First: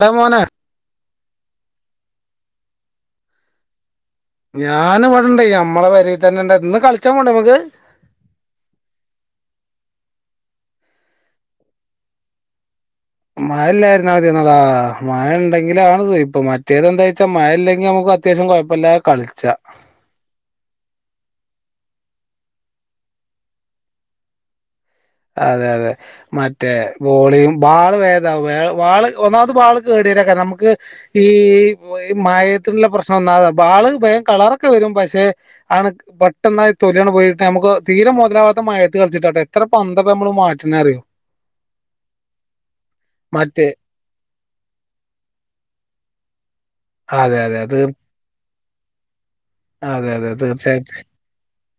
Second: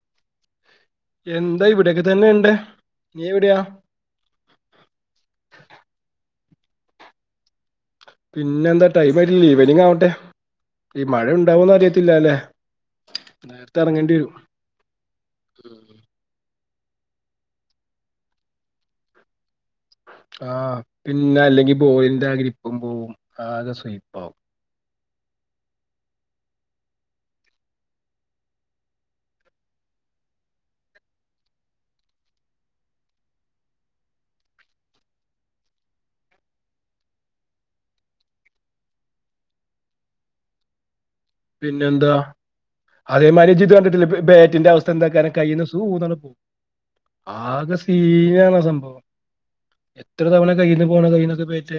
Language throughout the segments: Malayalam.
എടാ മോനെ എന്താ ഇവിടെക്കെ തന്നെ ഉണ്ട് നീ എവിടെയാ ഞൻ ഇവിടെണ്ട് നമ്മളെ പെരെ തന്നെ ണ്ട് ഇന്ന് കളിച്ചാ പോണ്ടേ ഞമ്മക്ക് പിന്നെ എന്താ ടൈം ആയിട്ടില്ല ഈവനിങ് ആവട്ടെ ഈ മഴ ഉണ്ടാവന്ന് അറിയത്തില്ല ല്ലെ മഴല്ലായിരുന്ന മതിന്നോടാ മഴയണ്ടെങ്കിലാണത് സുയിപ്പ് മറ്റ് റ്റേത് എന്താ വച്ചാ മഴ ഇല്ലെങ്കിൽ നമുക്ക് അത്യാവശ്യം കുഴപ്പമില്ല കളിച്ചാ ആ പിന്നെ അല്ലെങ്കി ബോളിന്റെ ആഗ്രിപ്പും പോവും ആകെ സ്ലിപ്പ് ആവും അതെ അതെ മറ്റേ ബോളിയും ബാള് വേത വാള് ഒന്നാമത് ബാള് കേടിയരൊക്കെ നമുക്ക് ഈഈ മയത്തിനുള്ള പ്രശ്നം ഒന്നാമത ബാള് ഭയം കളറൊക്കെ വരും പക്ഷെ ആണ് പെട്ടെന്ന തൊല്ിയാണ് പോയിട്ട നമുക്ക് തീരെം മുതലാവാത്ത മയത്ത് കളിച്ചിട്ട കേട്ടോ എത്ര പന്തൊക്ക നമ്മള് മാറ്റണ അറിയോ പിന്നെ എന്താ അതേ മരിജി മറ്റേ ഇത് കണ്ടിട്ടില്ല ബേറ്റിന്റെ അവസ്ഥ എന്താ കാര കയ്യിൽന്ന് സൂന്നങ്‌ പോകും അതെ അതെ ആകെ തീർ സീനാണ് സം ഓ അതെ എത്ര അതെ തവണ കയ്യിൽന്ന് തീർച്ചയായിട്ടും പോണം കയ്യിൽന്നൊക്കെ ബാറ്റ്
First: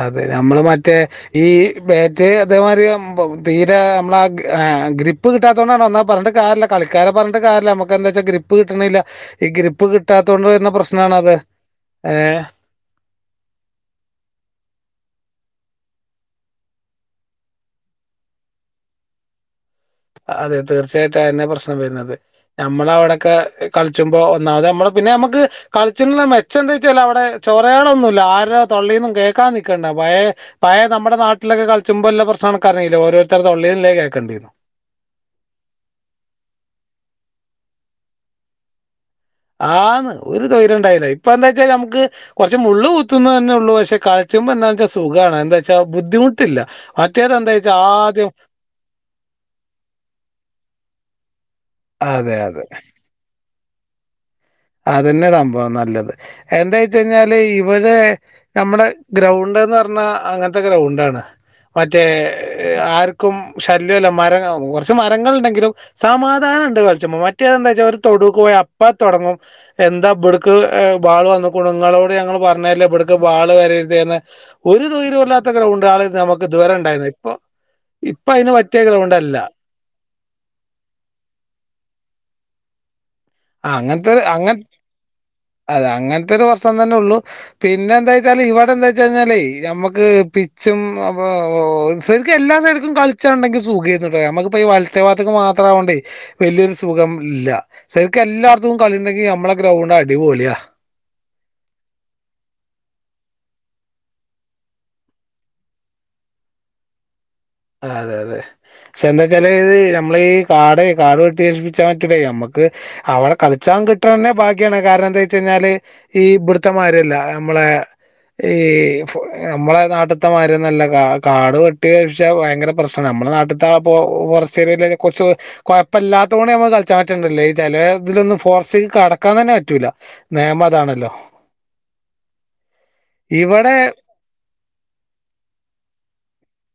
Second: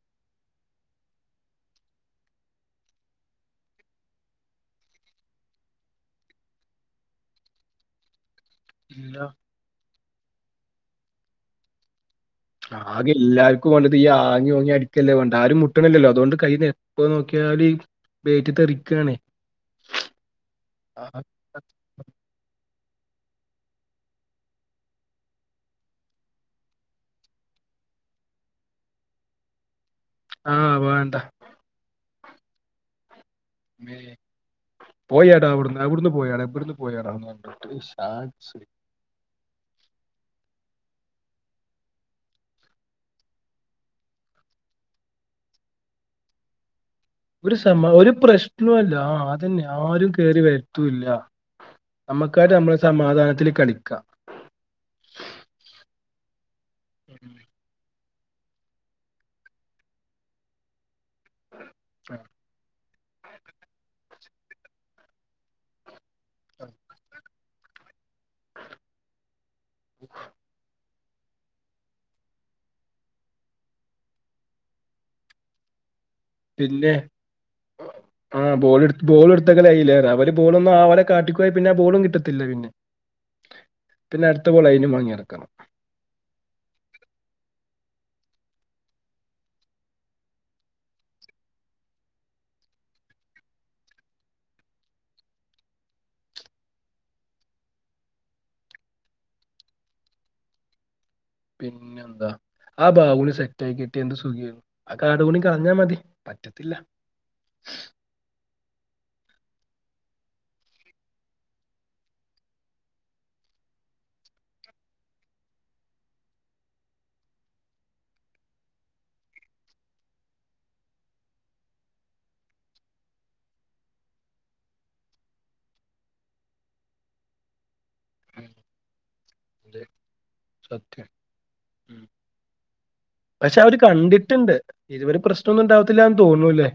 അതെ നമ്മള് മറ്റേ ഈ മേറ്റ് അതേമാതിരി തീരെ നമ്മള ആ ഗ്രിപ്പ് കിട്ടാത്തത കൊണ്ടാണ്ന്നാൽ പറഞ്ഞിട്ട് കാര്യല്ല കളിക്കാരെ പറഞ്ഞിട്ട് കാര്യല്ല നമ്മുക്ക് എന്താ വച്ചാ ഗ്രിപ്പ് കിട്ടണില്ല ഇല്ല ഈ ഗ്രിപ്പ് കിട്ട കിട്ടാത്ത കൊണ്ട് വരുന്ന പ്രശ്നാണ് അത് ആകെ എല്ലാർക്കും വേണ്ട ത് ഈ ആങ്ങിഓങ്ങി അടി ല്ലേ വേണ്ട ആരും മുട്ടണല്ലല്ലോ അതുകൊണ്ട് കയ്യിപ്പ നോക്കിയാല് ബാറ്റ് ത്തെറിക്കയാണ് അതെ തീർച്ചയായിട്ടും അതന്നെ പ്രശ്നം വരുന്നത് നമ്മള അവിടെ ഒക്കെ കളിച്ചുമ്പോ ഒന്നാത് നമ്മള് പിന്നെ നമുക്ക് കളിച്ച മെച്ചം എന്താ വെച്ചാ അവിടെ ചൊറകളൊന്നു ഇല്ല ആരോ തൊള്ളയിന്നും കേൾക്കാൻ നിക്കണ്ട പഴയ ആ, പഴയ വേണ്ട നമ്മുടെ നാട്ടിലൊക്കെ കളിച്ചുമ്പോല്ലാം നമ്മുക്കറില്ലെ ഓരോ ഇത്ര തൊള്ളള്ളിന്ന് ലേഖ മേ ആക്കണ്ടിരുന്നു പോയാടാ അവിടുന്ന് അവിടുന്ന് പോയാടാ എവിടന്ന് പോയാടോന്ന് ആന്ന് ഒരു തൊയിരംണ്ടായില്ല ഇപ്പൊ എന്താ വെച്ചാ നമുക്ക് കുറച്ച് മുള്ളു കുത്തുന്ന തന്നെ ഉള്ളൂ പക്ഷെ കളിച്ചുമ്പ എന്താ വെച്ചാ സുഖമാണ് എന്താ വച്ചാ ബുദ്ധിമുട്ടില്ല മറ്റേത് എന്താ ഒരു വെച്ചാൽ സമ ഒരു ആദ്യം പ്രശ്നല്ല ആ അതന്നെ ആരും കേറി വരുത്തുല്ല അതെ നമക്കാട്ട അതെ നമ്മള് സമാധാനത്തിൽ കളി ക്ക അതന്നെ സംഭവം നല്ലത് എന്താ വച്ച കഴിഞ്ഞാല് ഇവടെ നമ്മുടെ ഗ്രൗണ്ട്ന്ന് പറഞ്ഞാ അങ്ങനത്തെ ഗ്രൗണ്ട്ാണ് മറ്റേ ആർക്കും ശല്യല്ല മരങ്ങ കുറച്ച് മരങ്ങൾ ഉണ്ടെങ്കിലും സമാധാനം ഉണ്ട് കളിച്ച എന്താ വച്ചാൽ അവ തൊടുക്ക പോോ അപ്പ എന്താ ബുടുക്ക് ബാള് വന്ന കുുങ്ങളോട് ഞങ്ങൾ പറഞ്ഞില്ലേ എവിടക്കും ബാള് വരരുത്ന്ന് ഒരു ദൂര്മല്ലാത്ത ഗ്രൗണ്ട് ആൾ നമുക്ക് ദൂരം പിന്നെ ഉണ്ടായിരുന്നു ഇപ്പൊ ഇപ്പൊ ആ അതിന് ബോൾ പറ്റിയ എടുത്ത് ബോൾ ഗ്രൗണ്ട്ല്ല എടുത്തൊക്കെ ലൈലേറെ അവര് ബോളൊന്നും ആവിെ കാട്ടിക്കുവയ പിന്നെ ആ ബോളും കിട്ടത്തില്ല പിന്നെ ആ അങ്ങനത്തെരു പിന്നെ അടുത്ത അങ്ങ ബോൾ അതിനും വാങ്ങി ഇറക്കണം അതെ അങ്ങനത്തെ ഒരു വർഷം തന്നെ ഉള്ളൂ പിന്നെ പിന്നെ എന്താ വച്ചാല് ഇവിടെ എന്താ വച്ച് കഴിഞ്ഞാലേ നമ്മുക്ക് പിച്ചും അപ്പൊ ശരിക്കും എല്ലാ സൈടുക്കും കളിച്ചുണ്ടെങ്കി സുഖംന്നട്ടോ നമക്കിപ്പ ഈ വലത്തേ ഭാഗത്തേക്ക് മാത്രാവാണ്ടേ വല്യൊരു സുഖം ഇല്ല ശരിക്ക എല്ലാർത്തും കളിണ്ടെങ്കി നമ്മളെ ഗ്രൗണ്ട് അടിപൊളിയാ പിന്നെ എന്താ ആ ബാവുളി സെറ്റായി കിട്ടിയാ എന്ത് സുഖാരുന്നു ആ കാട്പുണി കളഞ്ഞാ മതി പറ്റത്തില്ല ആഹ് അതെ അതെ പക്ഷെ എന്താ വെച്ചാല് നമ്മള് ഈ കാടെ കാടു വെട്ടി നശിപ്പിച്ചാ പറ്റൂല നമ്മക്ക് അവിടെ കളിച്ചാൻ കിട്ടണ തന്നെ ഭാഗ്യാണ് കാരണം എന്താ വെച്ച് കഴിഞ്ഞാല് ഈ ബിടുത്തെമാതിരിയല്ല നമ്മളെ ഈ ഫൊ നമ്മളെ നാട്ട്ത്തെമായിരിന്നൊല്ല കാ കാടു വെട്ടി നശി പ്പിച്ചാ പക്ഷെ ഭയങ്കര പ്രശ്നാണ് നമ്മടെ നാട്ട്ത്തെ പൊ ഫോറസ്റ്റ് ഏരിയേല് തന്നെ കൊറച്ച് കൊയപ്പല്ലാത്തകൊണ്ട് ഞമ്മക്ക് കളിച്ചാൻ പറ്റുന്നില്ലേ ഈ ചെല ഉം നിയമം സത്യം അതാണല്ലോ ഉം പക്ഷെ ഇവടെ അവര് കണ്ടിട്ട്ണ്ട് ഇതുവരെ പ്രശ്നൊന്നും ഉണ്ടാവത്തില്ലാന്ന് തോന്നുന്നു ല്ലേ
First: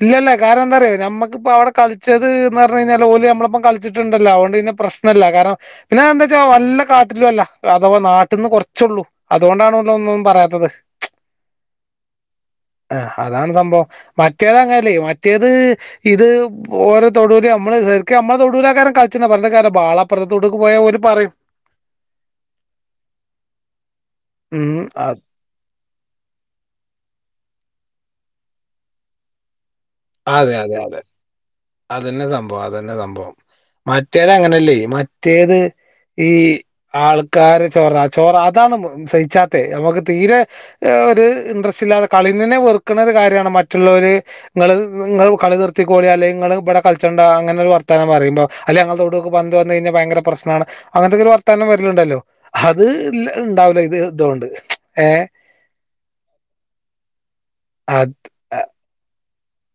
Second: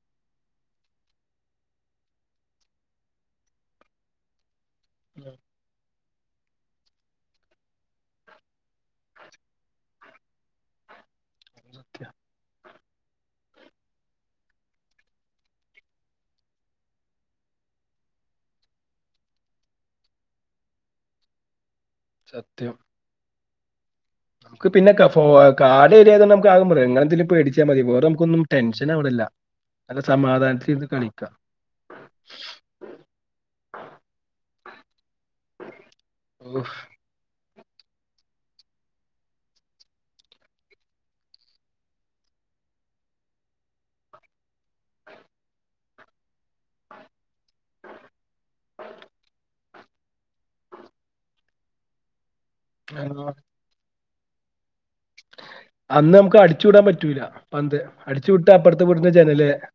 ഇല്ലല്ല കാരണം എന്താറിയോ നമ്മക്കിപ്പ അവിടെ കളിച്ചത് ന്ന് പറഞ്ഞ് കഴിഞ്ഞാല് ഓല് നമ്മളൊപ്പം കളിച്ചിട്ടുണ്ടല്ലോ അതൊണ്ട് പ്രശ്നല്ല കാരണം പിന്നെ എന്താ വെച്ചാ വല്ല കാട്ടിലുവല്ല അഥവാ നാട്ടിന്ന് കുറച്ചുള്ളൂ അതുകൊണ്ടാണൊന്നൊന്നും പറയാത്തത് മുഖ്യ ആഹ് അതാണ് സംഭവം മറ്റേത് അങ്ങല്ലേ മറ്റേത് ഇത് ഓരോ തൊടൂര് നമ്മള് ശരിക്കും നമ്മളെ തൊടൂല ആൾക്കാര് കളിച്ചുന്ന പറഞ്ഞ കാരം ബാളപ്പുറത്തെ തൊടുക്ക് പോയാൽ ഓര് പറയും സത്യം നമുക്ക് ഉം പിന്നെ അ ക ഫോ കാട്യേത നമുക്കാദ്യം പറയാം ഇങ്ങളെന്തിനാ പേടി ച്ചാൽ മതി വേറെ നമുക്കൊന്നും ടെൻഷനവിടില്ല നല്ല അതെ സമാധാനത്തി അതെ ഇര്ന്ന് അതെ കളിക്കാം അതന്നെ സംഭവം അതന്നെ സംഭവം മറ്റേത് അങ്ങ നല്ലെ മറ്റേത് ഈ ഉഫ്. ആൾക്കാരെ ചൊറ ചൊറ അതാണ് മ് സഹിച്ചാത്തെ നമ്മക്ക് തീരെ ഒരു ഇൻട്രസ്റ്റ് ഇല്ലാതെ കളിന്നന്നെ വെറുക്കണ ഒരു കാര്യാണ് മറ്റുള്ളവര് ഇങ്ങള് നിങ്ങള് കളി നിർത്തിക്കോളി അല്ലെങ്കി ഇങ്ങള് ഇബ്ടെ കളിച്ചണ്ട അങ്ങനൊരു വർത്താനം പറുമ്പോ അല്ല ഞങ്ങള തോട്ക്ക് പന്ത്‌ വന്നു കഴിഞ്ഞാ ഭയങ്കര പ്രശ്നമാണ് അങ്ങനത്തക്കൊരു വർത്താനം വരുന്നുണ്ടല്ലോ അത് ഇണ്ടാവൂല ഇത് ദോണ്ട് അന്ന് നമുക്ക് അടിച്ചു വിടാൻ പറ്റൂല പന്ത് അത് അടിച്ചു വിട്ട അപ്പുറത്തെ വീട്ടിന്റെ ജനല് [unintelligible]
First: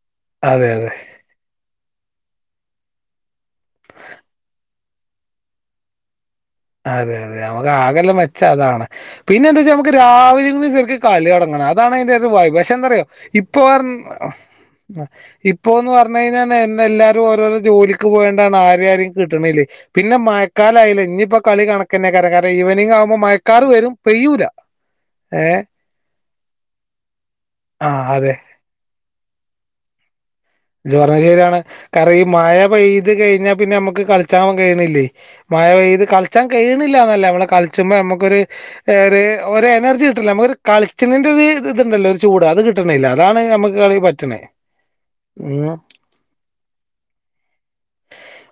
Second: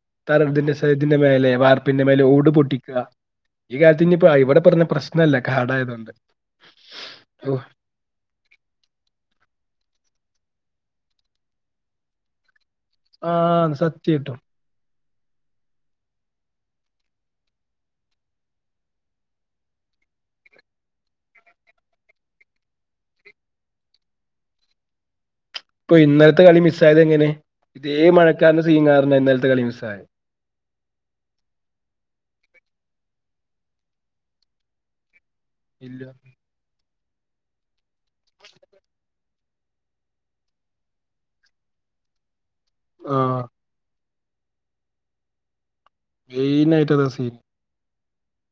അതെ പറമ്പിന്റെ അതെ സൈഡിന്റെ മേലെ വാർ പ്പിമേലെ ഓട് പൊട്ടിക്ക ഈ കാലത്തിന്നിപ്പോ ഇവടെ പറഞ്ഞാ പ്രശ്നല്ല കാടായതോണ്ട് അതെ അതെ മ്മക്ക് ആകെള്ള മെച്ചം അതാണ് പിന്നെന്തന്ന്ച്ചാ മ്മക്ക് രാവി ലേന്ന് സരിക്ക് കളി തൊടങ്ങണം അതാണ് അയിന്റൊരു വൈബ് ച്ചന്തറിയോ ആ ഇപ്പൊ വർ സത്യം കിട്ടും അ ഇപ്പോന്ന് പർഞ്ഞു കയിഞ്ഞാ എന്നെ എല്ലാരും ഓരോരോ ജോലിക്ക് പോയോണ്ടാണ് ആരെ ആരേം കിട്ട്ണില്ലേ പിന്നെ മയക്കാലായിലെ ഇഞ്പ്പം കളി കണക്കന്ന കര കര ഈവെനിംഗാവുമ്പോ മഴക്കാറ് വരും പെയ്യൂല ഏഹ് ഇപ്പൊ ഇന്നൽത്തെ കളി മിസ്സായെതെങ്ങനെ ഇതേ ആഹ് അതെ മഴകാറിന്റെ സീൻ കാര്ണന്നെ ഇന്നൽത്തെ കളി മിസ്സ്‌ സായെ ഇജ്ജ് പർഞ്ഞ ശര്യാണ് കാരണം ഈ മഴ പെയ്ത് കഴിഞ്ഞാ പിന്നെ ഞമ്മക്ക് കളിച്ചാൻ കഴിയണില്ലേ മഴ ഇല്ല പെയ്ത് കൾച്ചാൻ കയ്യ് ട്ട്ന്നില്ലാന്നല്ല നമ്മള് കൾച്ചുമ്പം നമ്മക്കൊരു മ്മക്കൊര് ഏഹ് ഒര് ഒരു എനർജി കിട്ട്ന്നില്ല അമ്മക്കൊരു കളിച്ചണ്ന്റെ ഒരു ഇത്ണ്ടല്ലോ ഒരുചൂട് അത് കിട്ട് ട്ട്ണില്ല ആ അതാണ് ഞമ്മക്ക് കളി പറ്റ് റ്റ്ണെ മെയ്നായിട്ടതാ സീ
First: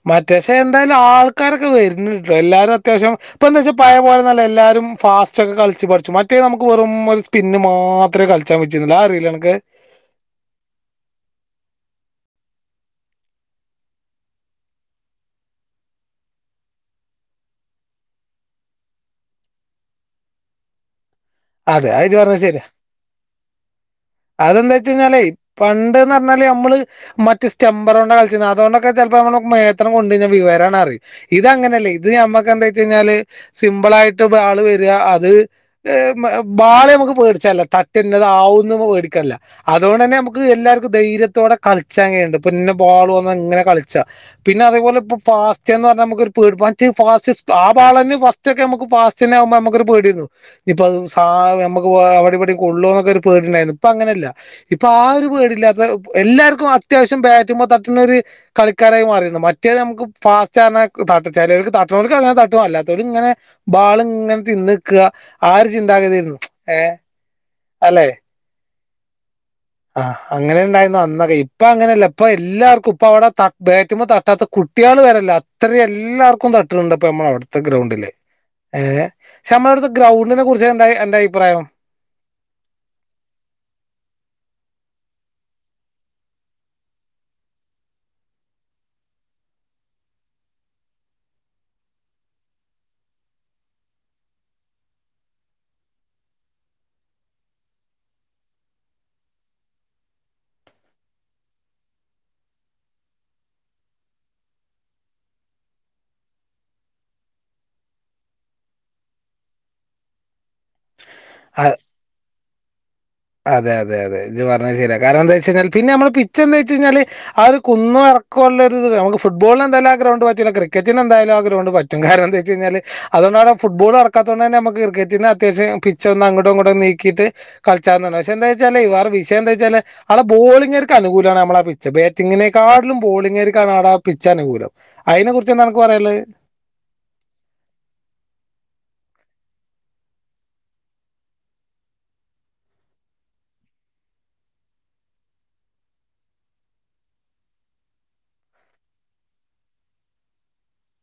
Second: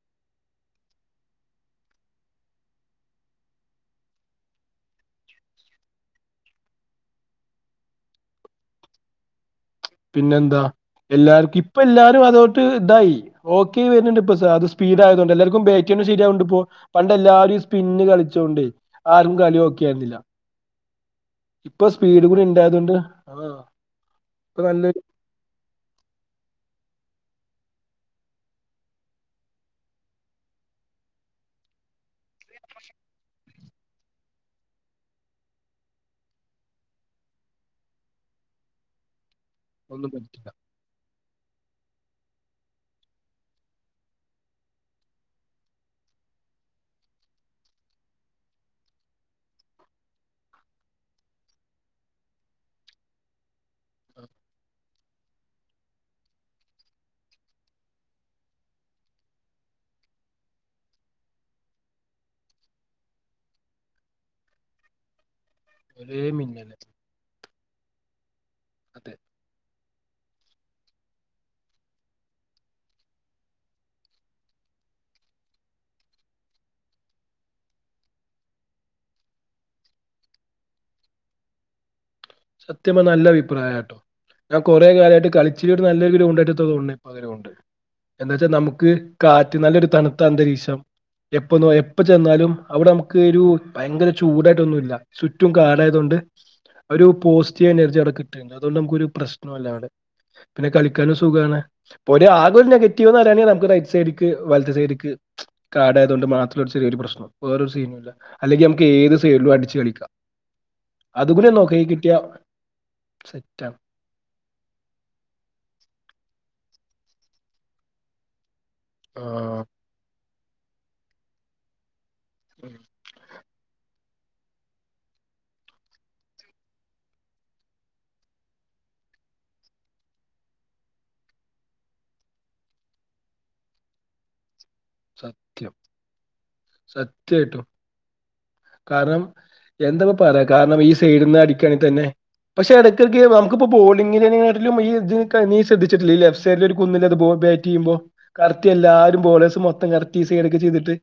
മറ്റെശേ ന്തായാലും ആൾക്കാരൊക്ക വര്ന്ണ്ട്ട്ടോ എല്ലാരും അത്യാവശ്യം ഇപ്പന്താച്ചാ പയേ പോലൊന്നൊല്ല എല്ലാരും ഫാസ്റ്റൊക്കെ കൾച്ച് പട്ച്ചും മറ്റേ നമുക്ക് വെറും ഒരു സ്പിന്ന് മാത്രേ കൾച്ചാ പറ്റിര്ന്നുള്ളു അതറീലെ അനക്ക് പിന്നെന്താ എല്ലാർക്കിപ്പല്ലാരും അതോണ്ട് ഇതായി ഒക്കെ ആയിവര്ന്ണ്ട്പ്പ സാത് സ്പീഡായതൊണ്ടേ എല്ലാർക്കും ബാറ്റെന്നെ ശര്യാവ്ണ്ട്പ്പൊ പണ്ട് എല്ലാരു ഈ സ്പിന്ന് കളിച്ചോണ്ടേ ആരും കളിയോക്കെര്ന്നില്ല. അതെ അത്‌ ഇജ്ജ് പറഞ്ഞെ ശര്യാ ഉണ്ടായതുകൊണ്ട് ആ ഇപ്പൊ നല്ലൊരു അതെന്തേച്ചാന്നാലെ പണ്ട്ന്ന്പറഞ്ഞാലേ ഞമ്മള് മറ്റ് സ്റ്റെമ്പറോണ്ടാ കൾച്ചീന്നെ അതോണ്ടൊക്കെ ചെല്പം മ്മളെ മേത്തണ്ട് കൊണ്ടീനെ വിവരാണ്ടറിം ഇതങ്ങനല്ല ഇത് മ്മക്കെന്ത്തെച്ചാന്നാല് സിമ്പിളായിട്ട് ബാള് വരാ അത്‌ ഏ മ്മ് ബാള് മ്മക്ക് പേട്ച്ചാല്ല തട്ട്യാ ന്നതാവ്ന്ന് പേടിക്കാനില്ല ഒന്നും അതോണ്ടന്നെ മ്മക്ക് പറ്റില്ല എല്ലാർക്കും ധൈര്യതോടെ കൾച്ചാൻ കയ്യണ്ട് ഇപ്പ ഇന്നബോള് വന്നാ ഇങ്ങനെ കൾച്ചാ പിന്നതെപോലെ ഇപ്പ ഫാസ്റ്റേന്നർഞ്ഞാ മ്മക്കൊരു പെട് പാ മറ്റെ ഫാസ്റ്റ് സ് ആ ബാളന്നെ ഫാസ്റ്റക്കെ മ്മക്ക് പാസ്റ്റന്നെ ആവുമ്പോ മ്മക്കൊരു പേടിണ്ടാവും ഇന്നിപ്പത് ആഹ് അത് ഞമ്മക്ക് അവിടിം ഇവടിം കൊള്ളൊന്നൊക്കൊരു പേടിണ്ടായിരുന്നു പ്പങ്ങനല്ല ഇപ്പ് ഇപ്പ ആ ഒരു പേടില്ലാതെ എല്ലാർക്കും അത്യാവശ്യം ബാറ്റ്മ്മ തട്ട്ണൊരു കളിക്കാരായി മാറീണ് മറ്റേത് ഞമ്മക്ക് ഫാസ്റ്റർഞ്ഞാർ ന്നാ ക് താട്ടാ ചേലോൽക്ക് തട്ട്ണൊൽക്കങ്ങനെ തട്ടും അല്ലാതോല് ഇങ്ങനെ ബാളിങ്ങനെ തിന്ന്ക്ക ആ ഒര് ഒരേ ചിന്താഗത്യയായിരുന്നു മിന്നല് ഏഹ് അല്ലെ? അതെ ആഹ് അങ്ങനാണ്ടായിര്ന്നു അന്നൊക്കെ ഇപ്പങ്ങനല്ല ഇപ്പ എല്ലാർക്കും ഇപ്പവിടെ ബാറ്റ്മ്മെ തട്ടാത്ത കുട്ട്യേള് വരെ ഇല്ല അത്രിം എല്ലാർക്കും തട്ട്ണ്ട് പ്പ മ്മടെ അവ്ട്ത്തെ ഗ്രൗണ്ട്ല് ഏഹ് ക്ഷേ മ്മ ളട്ത്തെ ഗ്രോണ്ടിനെ കുർ എന്തായി അന്റെ അഭിപ്രായം സത്യം പറഞ്ഞാ നല്ല അഭിപ്രായട്ടോ ഞാൻ കൊറേ കാലായിട്ട് കളിച്ചീനിയൊരു നല്ലൊരു ഗ്രൗണ്ട് ആയിട്ട് തോന്ന്ണ്ട് എന്താച്ച നമുക്ക് കാറ്റ് നല്ലൊരു അന്തരീക്ഷം എപ്പോ എപ്പം ചെന്നാലും അവിടെ നമുക്കൊരു ഭയങ്കര ചൂടായിട്ടൊന്നുല്ല ചുറ്റും കാടായതോണ്ട് ഒരു പോസ്റ്റീവ് എനർജി അവിടെ കിട്ട്ണ്ട് അതോണ്ട് നമുക്കൊരു പ്രശ്നോല്ല ആടെ പിന്നെ കളിക്കാനും സുഖാണ് പ്പൊരാകോരു നെഗറ്റീവ്ന്നാറിയാന് നമുക്ക് റൈറ്റ് സൈഡ്ക്ക് വലത് സൈഡ്ക്ക് കാടായതോണ്ട് മാത്രോരു ചെറിയ പ്രശ്നം വേറൊരു സീനുല്ല അല്ലെങ്കി മ്മക്ക് ഏത് സൈഡ്ലും അടിച് കളിക്ക. അതുകൂടെ നോക്കറ്റ് പാ അതെ അതെ അതെ ഇത് പറഞ്ഞ ശരി കാരണം എന്താ വെച്ച കാരണം പിന്നെ മ്മ പി ചോന്ന് ഞ്ഞാല് ആ ഒരു കുന്ന ഇറക്കുള്ള [unintelligible] ആ ഫുട്ബോൾ എന്താലും ആഹ് ഗ്രൗണ്ട് പ ക്രിക്കറ്റന് എന്തായാലും ആ ഗ്രൗണ്ട് പറ്റ് റ്റും കാരണം എന്ത വച്ച് ഉം, കഴഞ്ഞാല് അുകൊണ്ട ഫുട്ബോൾ പക്കത്തൊണ്ട് തന്നെ നമുക്ക് ക്രിക്കറ്റന് അത്യാവശ്യം പിച്ച ഒന്ന് അങ്ങോട്ട്‌ ഇങ്ങോട്ട് നീകീട്ട് പിച്ചാണ് പക്ഷെ എന്താ വച്ചാൽ വേറെ വിഷയംന്താ വച്ചാ ആടെ ബോളിംഗ് ആര്ക് അനുകൂല നമ്മടെ ആ പിച്ച ബാറ്റിങ്ങിനേക്കാും ബോളിങ് ബോളിംഗ് ങ്ങര്ക് പിച്ച് അനുകൂലം അയിനെ കുറിച്ച് എന്താണ് സത്യം അനക്ക് പറയാനുള്ളത്? സത്യയിട്ടും കാരണം എന്താ പറയാ കാരണം ഈ സൈഡിൽ നിന്ന് അടിക്കയാണെങ്ക തന്നെ പക്ഷെ ഇടയ്ക്ക നമുക്കിപ്പ ബോളിങ്ങിനിലും ഇ നീ ശ്രദ്ധിച്ചിട്ടില്ല ഈ ലെഫ്റ്റ് സൈഡില ഒരു കുന്നില്ലത് ബാറ്റ് ചെയ്യുമ്പോ കറക്റ്റ് എല്ലാരും ബോളേഴ്സ് മൊ എടത്തി ഈ സൈഡ് കെ ചെയ്തിട്ട്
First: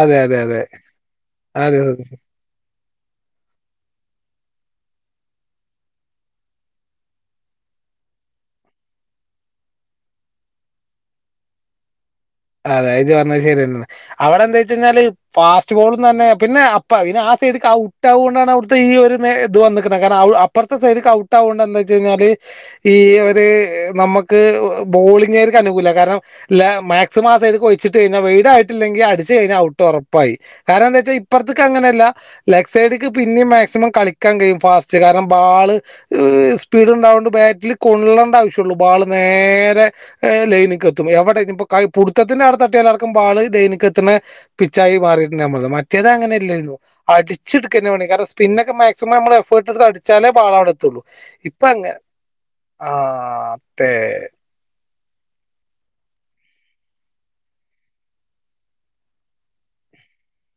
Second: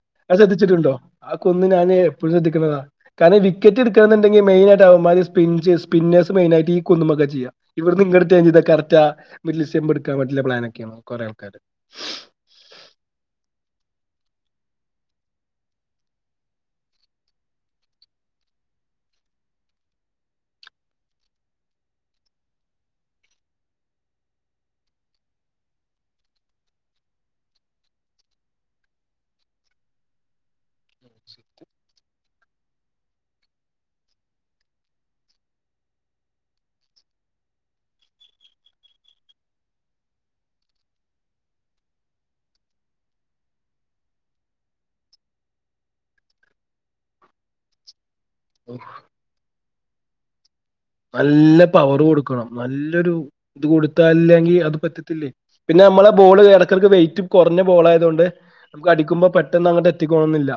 അതെ, അത് അതെ, അതെ. ശ്രദ്ധിച്ചിട്ടുണ്ടോ ആ കൊന്ന് ഞൻ അതെ. എപ്പോഴും ശ്രദ്ധിക്കുന്നതാ കാരണം വിക്കറ്റ് എടുക്കണന്നുണ്ടെങ്കിൽ മെയിനായിട്ട് അവ മാര് സേ സ്പിന്നേഴ്സ് മെയ്നായിട്ട് കുന്നുമൊക്കെ ചെയ്യ ഇവിടുന്ന് ഇടു ചെയ്ത കറക്റ്റ് മിഡിൽ സ്റ്റേമ്പ് എടുകാ പ്ലാൻ നൊക്കെയാണ് കുറെ ആൾക്കാര് അതെ അത് ഇജ്ജ് പറഞ്ഞെ ശരിയെന്നാണ് അവിടെ എന്താ വെച്ച് കഴിഞ്ഞാല് ഫാസ്റ്റ് ബോൾന്ന് പറഞ്ഞാ തന്നെ പിന്നെ അപ്പ പിന്നെ ആ സൈഡിക്ക് ഔട്ട് ആവുകൊണ്ടാണ് അവിടുത്തെ ഈ ഒരു ഇത് വന്ന്ക്കണേ കാരണം അപ്പർത്തെ സൈഡിക്ക് ഔട്ട് ആവുകൊണ്ട് എന്താച്ച് കഴിഞ്ഞാല് ഈ ഒര് നമ്മക്ക് ബോളിംഗാര്ക്ക് അനുകൂലാ കാരണം ലാ മാക് [unintelligible] ആ സൈഡ്ക്ക് ഒയിച്ചിട്ട് കഴിഞ്ഞാ വൈഡായിട്ടില്ലെങ്കി അടിച്ച് കയിഞ്ഞാ ഔട്ട് ഒറപ്പായി കാരണം എന്താ വെച്ചാ ഇപ്പർത്തേക്ക് അങ്ങനെയല്ല ലെഫ്റ്റ് സൈഡ്ക്ക് പിന്നെയും മാക്സിമം കളിക്കാൻ കഴും ഫാസ്റ്റ് കാരണം ബാള് സ്പീഡ് ഉണ്ടാവുകൊണ്ട് ബാറ്റിൽ കൊള്ളേണ്ട ആവശ്യമുള്ളു ബാള് നേരെ ലൈനിക്ക് എത്തും എവിടെ ഇനിപ്പോ ക പുടുത്തത്തിന്റെ അവിടെ തട്ടിയൽ ആർക്കും ബാള് ദൈനികത്തിന് പിച്ചായി മാറിയിട്ടുണ്ടത് മറ്റേത് അങ്ങനെ ഇല്ലായിരുന്നു അടിച്ചെടുക്കുന്ന വേണ കാരണം സ്പിന്നൊക്കെ മാക്സിമം നമ്മൾ എഫർട്ട എടുത്ത് അ ചില പാടടു നല്ല പവറ് കൊടുക്കണം നല്ലൊരു ആഹ് ഇത് അതെ കൊടുത്താല്ലെങ്കിൽ അത് പറ്റി ല്ലേ പിന്നെ നമ്മളെ ബോള് ഇടക്കർക്ക് വെയിറ്റ് കുറഞ്ഞ ബോൾ ആയതൊണ്ട് നമുക്ക് അടിക്കുമ്പോ പെട്ടെന്ന് അങ്ങോട്ട് എത്തിക്കോണ എന്നില്ല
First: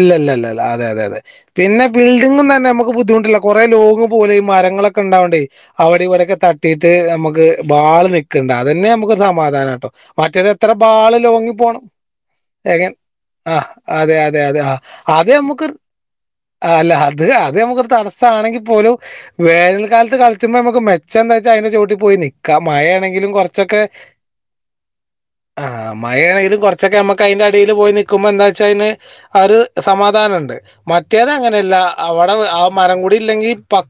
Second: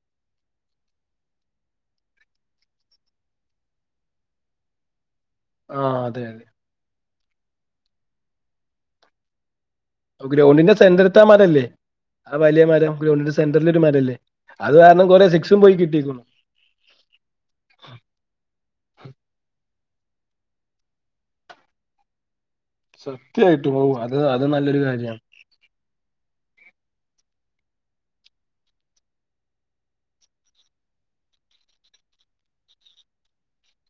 ഇല്ല ഇ ഇല്ല അതെ അതെ അതെ പിന്നെ ബിൽഡിംഗും തന്നെ നമുക്ക് ബുദ്ധിമുട്ടില്ല കുറെ ലോങ് പോലെ ഈ മരങ്ങളൊക്കെണ്ടാവ [unintelligible] ആഹ് അതെ അവിടെവിടെക്കെ അതെ തട്ടിട്ട് [unintelligible] ക്ക് ബാള് നക്കണ്ട് അത് തന്നെ നമുക്ക് സമാധാന ഗ്രൗണ്ടിന്റെ സെന്റർത്ത് ആ മരമല്ലേ ആ വലയ എങ്ങൻ മരം ഗ്രൗണ്ടിന്റെ സെന്ററിൽ ആഹ് ഒരു അതെ മരല്ലേ അത് അതെ ആ കാരണം കൊറെ അത് സിക്സും മുക്ക് പോയി കിട്ടിക്കുന്നു അല്ല അത് അത് തട സം ണെങ്കിൽ പോലും വേ വേനൽ കാലത്ത് കളിച്ചുമ്പോ നമുക്ക് മെ എന്താ ച്ചാ ൻ്റെ ചുവട്ടിൽ പോയി നീ മഴയാണെങ്കിലും സത്യമായിട്ടും കുറച്ചൊക്കെ ഓ അത് അത് നല്ലൊരു കാര്യമാണ് ആ മഴയാണെങ്കിലും കുറച്ചൊക്കെ നമുക്ക് അയി ഇയില് പോയി നക്കുമ്പോ എന്താ വെച്ചാ അന് ആ ഒരു സമാധാനംണ്ട് മറ്റേത് അങ്ങനെയല്ല അവിടെ ആ മരം കൂടി ഇല്ലെങ്കിൽ പ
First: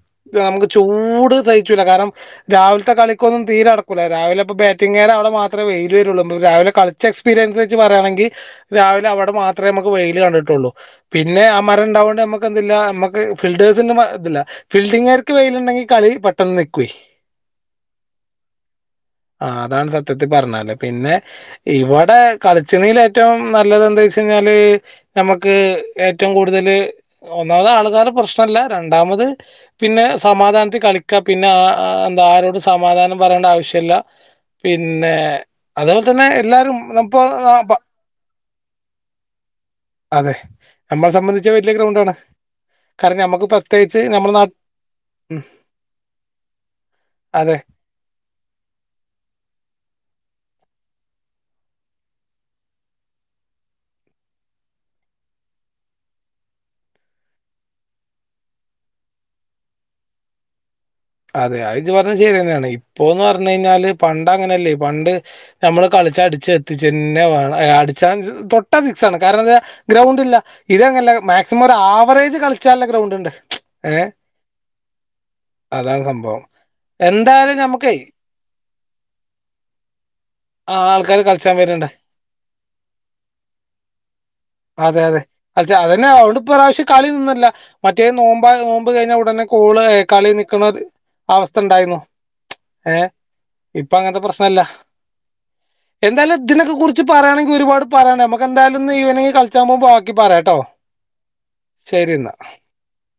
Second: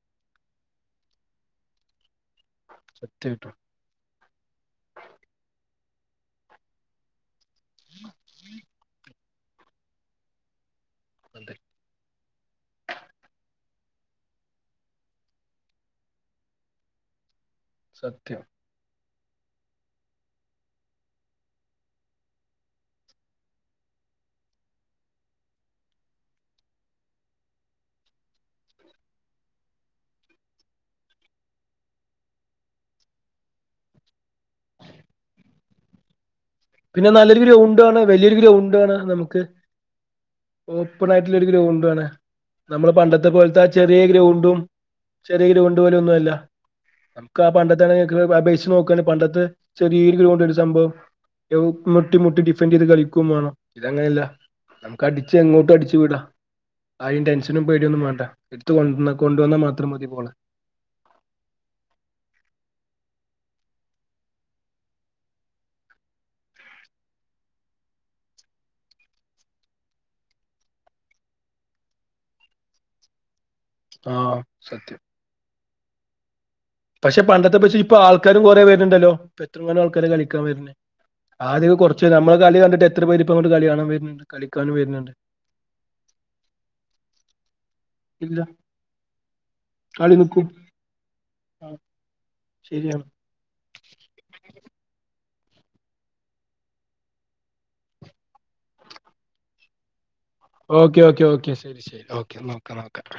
നമുക്ക് ചൂട് സഹിച്ചൂല്ല കാരണം രാവിലത്തെ കളിക്കൊന്നും സത്യമായിട്ടും തീരടക്കൂല്ലേ രാവിലെ ഇപ്പോ ബാറ്റിംഗു കാര അവിടെ മാത്രേ വെയിലൂ വരൂള്ളൂ രാവില കളിച്ച എക്സ്പീരിയൻസ് പറയാങ്കിൽ രാവിലെ അവിടെ മാത്രമേ നമക്ക് വൈക കണ്ടിട്ടുള്ളു പിന്നെ അതെ ആ മരം ഉണ്ടാവോണ്ട് നമുക്ക് എന്ത്‌ല്ല നമ്മുക്ക് ഫീൽഡ് ഇത്ല്ല ഫീൽഡിംഗാർക്ക് വെയിയിലുണ്ടെങ്കിൽ കളി പെട്ടെന്ന് നിക്കുഅയ് സത്യം ആ അതാണ് സത്യത്തിൽ പറഞ്ഞാല് പിന്നെ ഇവിടെ കളിച്ചിണിൽ ഏറ്റവും നല്ലത് എന്താ വെച്ച കഴിഞ്ഞാല് നമുക്ക് ഏറ്റവും കൂടുതൽ ഒന്നാമത് ആൾക്കാർ പ്രശ്നല്ല രണ്ടാമത് പിന്നെ സമാധാനത്തിൽ കളിക്കാ പിന്നെ ആ എന്താ ആരോട് സമാധാനം പറയേണ്ട ആവശ്യല്ല പിന്നെ അതേപോലെ തന്നെ എല്ലാരും പിന്നെ ഇപ്പോ നല്ലൊര് ഗ്രൗണ്ടാണ് വലിയൊരു ഗ്രൗണ്ട് ണ്ടാണ് നമുക്ക് അതെ ഓപ്പൺ നമ്മളെ ആയിട്ടുള്ള ഒരു സംബന്ധിച്ച് വലിയ ഗ്രൗണ്ട് ആണ് ഗ്രൗണ്ടാണ് നമ്മള് കാരണം പണ്ടത്തെ നമുക്ക് പോലത്തെ ആ ചെറിയ പ്രത്യേകിച്ച് നമ്മുടെ ഗ്രൗണ്ടും നാട്ടിൽ ചെറിയ ഗ്രൗണ്ട് പോലെയ ഒന്നും അല്ല നമുക്ക് ആ അതെ പണ്ടത്ത ആണ അപേക്ഷിച്ച് നോക്കാണ് പണ്ടത്തെ ചെറിയ [unintelligible] സംഭവം മുട്ടി മുട്ടി ഡിഫൻഡറ് ചെയ്ത് കളിക്കും വേണോ ഇതങ്ങനെയല്ല നമുക്ക് അടിച്ചച്ച് എങ്ങോട്ടും അടിച്ചു വിടാ ആരിം ടെൻഷനും പേടിയും ഒന്നും മാറ്റ എടുത്ത കൊ കൊണ്ട വന്നാ മാത്രം മതി ബോള് അതെ അഎ ജ്ജ് പറഞ്ഞ ശരി തന്നെയാണ് ഇപ്പോ എന്ന് പറഞ്ഞഞ് കഴിഞ്ഞാല് പണ്ട് അങ്ങനെയല്ലേ പണ്ട് നമ്മള് കളിച്ച അടിച്ച എത്തിച്ചെന്നെ അടിച്ചാ തൊട്ടാ സിക്സ്ണ് കാരണം എ ഗ്രൗണ്ട് ഇല്ല ഇതങ്ങനല്ല മാക്സിമം ഒരു ആവറേജ് കളിച്ചല്ല ഗ്രൗണ്ട് ഉണ്ട് ഏഹ് ആഹ സത്യം അതാണ് സംഭവം പക്ഷെ എന്തായാലും പണ്ടത്തെ പക്ഷ നമുക്കേ ഇപ്പൊ ആൾക്കാരും കൊറെേ പേരുണ്ടല്ലോ ഇ എത്ര കം ആൾക്കാര കളിക്കാൻ വരുന്ന ആൾക്കാര് കളിച്ചാൻ ആദ്യ വരുന്നുണ്ട് കൊറച്ച് നമ്മളെ കളി കണ്ടിട്ട് എത്ര പേര്പ്പ അങ്ങോട്ട് കളി കാണാൻ വരുന്നുണ്ട് കളിക്കാനും അതെ വരുന്നുണ്ട് അതെ കളിച്ച അതന്നെ അതുകൊണ്ട് ഇപ്രാവശ്യം കളി നിന്നില്ല മറ്റേ ഇല്ല നോമ്പ കളിക്കും [unintelligible] ണ്ടായിന്നോ ഏ ശരിയാണ് ഇപ്പൊ അങ്ങനത്തെ പ്രശ്നല്ല എന്തായാലും ഇതിനെക്കെ കുറിച്ച് പറയാണെങ്കി ഒരുപാട് പറയാണ്ട് നമ്മക്ക് എന്തായാലുംന്ന് ഈവനിങ് കളിച്ചാ പോകുമ്പോ ബാ ഓക്കെ ഓക്കെ ഓക്കെ ശരി ശരി എന്നാ ഓക്കെ നോക്കാം നമുക്ക്